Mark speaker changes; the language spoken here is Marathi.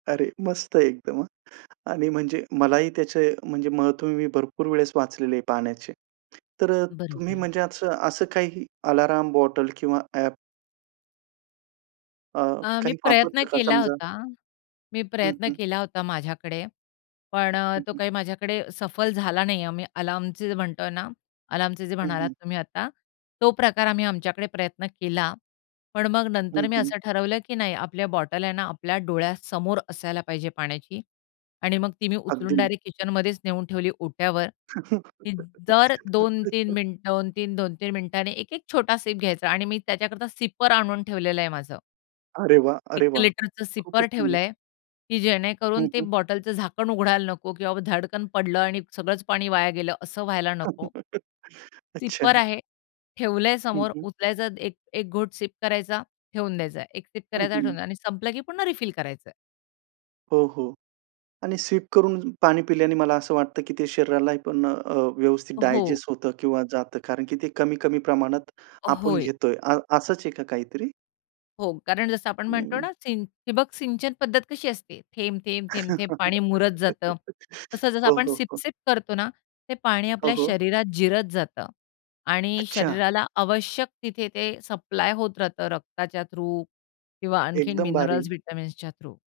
Speaker 1: अरे! मस्त एकदम, हां. आणि म्हणजे मलाही त्याचे म्हणजे महत्त्व मी भरपूर वेळेस वाचलेले पाण्याचे, तर अ, तुम्ही
Speaker 2: बरोबर.
Speaker 1: म्हणजे असं असं काही अलार्म बॉटल किंवा ॲप? अ,
Speaker 2: अ, मी
Speaker 1: काही
Speaker 2: प्रयत्न
Speaker 1: वापरत का
Speaker 2: केला
Speaker 1: समजा?
Speaker 2: होता, मी
Speaker 1: हं,
Speaker 2: प्रयत्न
Speaker 1: हं.
Speaker 2: केला होता माझ्याकडे, पण अ,
Speaker 1: हं,
Speaker 2: तो
Speaker 1: हं.
Speaker 2: काही माझ्याकडे सफल झाला नाही आहे. आम्ही अलार्मचे जे म्हणतोय ना, अलार्मचे जे
Speaker 1: हं,
Speaker 2: म्हणालात
Speaker 1: हं.
Speaker 2: तुम्ही आता, तो प्रकार आम्ही आमच्याकडे प्रयत्न केला. पण मग
Speaker 1: हं,
Speaker 2: नंतर मी
Speaker 1: हं.
Speaker 2: असं ठरवलं की नाही, आपल्या बॉटल आहे ना, आपल्या डोळ्यासमोर असायला पाहिजे पाण्याची. आणि मग ती मी उचलून
Speaker 1: अगदी.
Speaker 2: डायरेक्ट किचनमध्येच नेऊन ठेवली ओट्यावर, की दर 2-3 मिनिटं, 2-3-2-3 मिनिटांनी 1-1 छोटा सीप घ्यायचा आणि मी त्याच्याकरता सिपर आणून ठेवलेलं आहे माझं.
Speaker 1: अरे वाह!
Speaker 2: 1
Speaker 1: अरे वाह!
Speaker 2: लिटरचं
Speaker 1: खूपच
Speaker 2: सिपर
Speaker 1: सुंदर.
Speaker 2: ठेवलंय, की
Speaker 1: हं,
Speaker 2: जेणेकरून ते
Speaker 1: हं.
Speaker 2: बॉटलचं झाकण उघडायला नको किंवा धडकन पडलं आणि सगळंच पाणी वाया गेलं, असं व्हायला नको. सिपर
Speaker 1: अच्छा!
Speaker 2: आहे, ठेवलंय
Speaker 1: हं,
Speaker 2: समोर
Speaker 1: हं.
Speaker 2: उचलायचा, 1 घोट सिप करायचा ठेवून द्यायचाय. 1 सिप
Speaker 1: हं,
Speaker 2: करायचा
Speaker 1: हं.
Speaker 2: ठेवून द्या आणि संपलं की पुन्हा रिफिल करायचंय.
Speaker 1: हो, हो. आणि सिप करून पाणी पिल्याने मला असं वाटतं की ते शरीराला पण अ, व्यवस्थित
Speaker 2: हो.
Speaker 1: डायजेस्ट होतं किंवा जातं, कारण की ते कमी-कमी प्रमाणात आपण
Speaker 2: होय.
Speaker 1: घेतोय. अ असंच आहे का काहीतरी?
Speaker 2: हो, कारण जसं आपण म्हणतो
Speaker 1: हं.
Speaker 2: ना, सिन ठिबक सिंचन पद्धत कशी असते. थेंब-थेंब-थेंब-थेंब पाणी मुरत जातं, तसं जसं
Speaker 1: हो,
Speaker 2: आपण
Speaker 1: हो, हो.
Speaker 2: सीप-सीप करतो ना, ते पाणी
Speaker 1: हो,
Speaker 2: आपल्या
Speaker 1: हो.
Speaker 2: शरीरात जिरत जातं आणि
Speaker 1: अच्छा!
Speaker 2: शरीराला आवश्यक तिथे ते सप्लाय होत राहतं. रक्ताच्या थ्रू किंवा आणखीन
Speaker 1: एकदम
Speaker 2: मिनरल्स,
Speaker 1: भारी.
Speaker 2: व्हिटॅमिन्सच्या थ्रू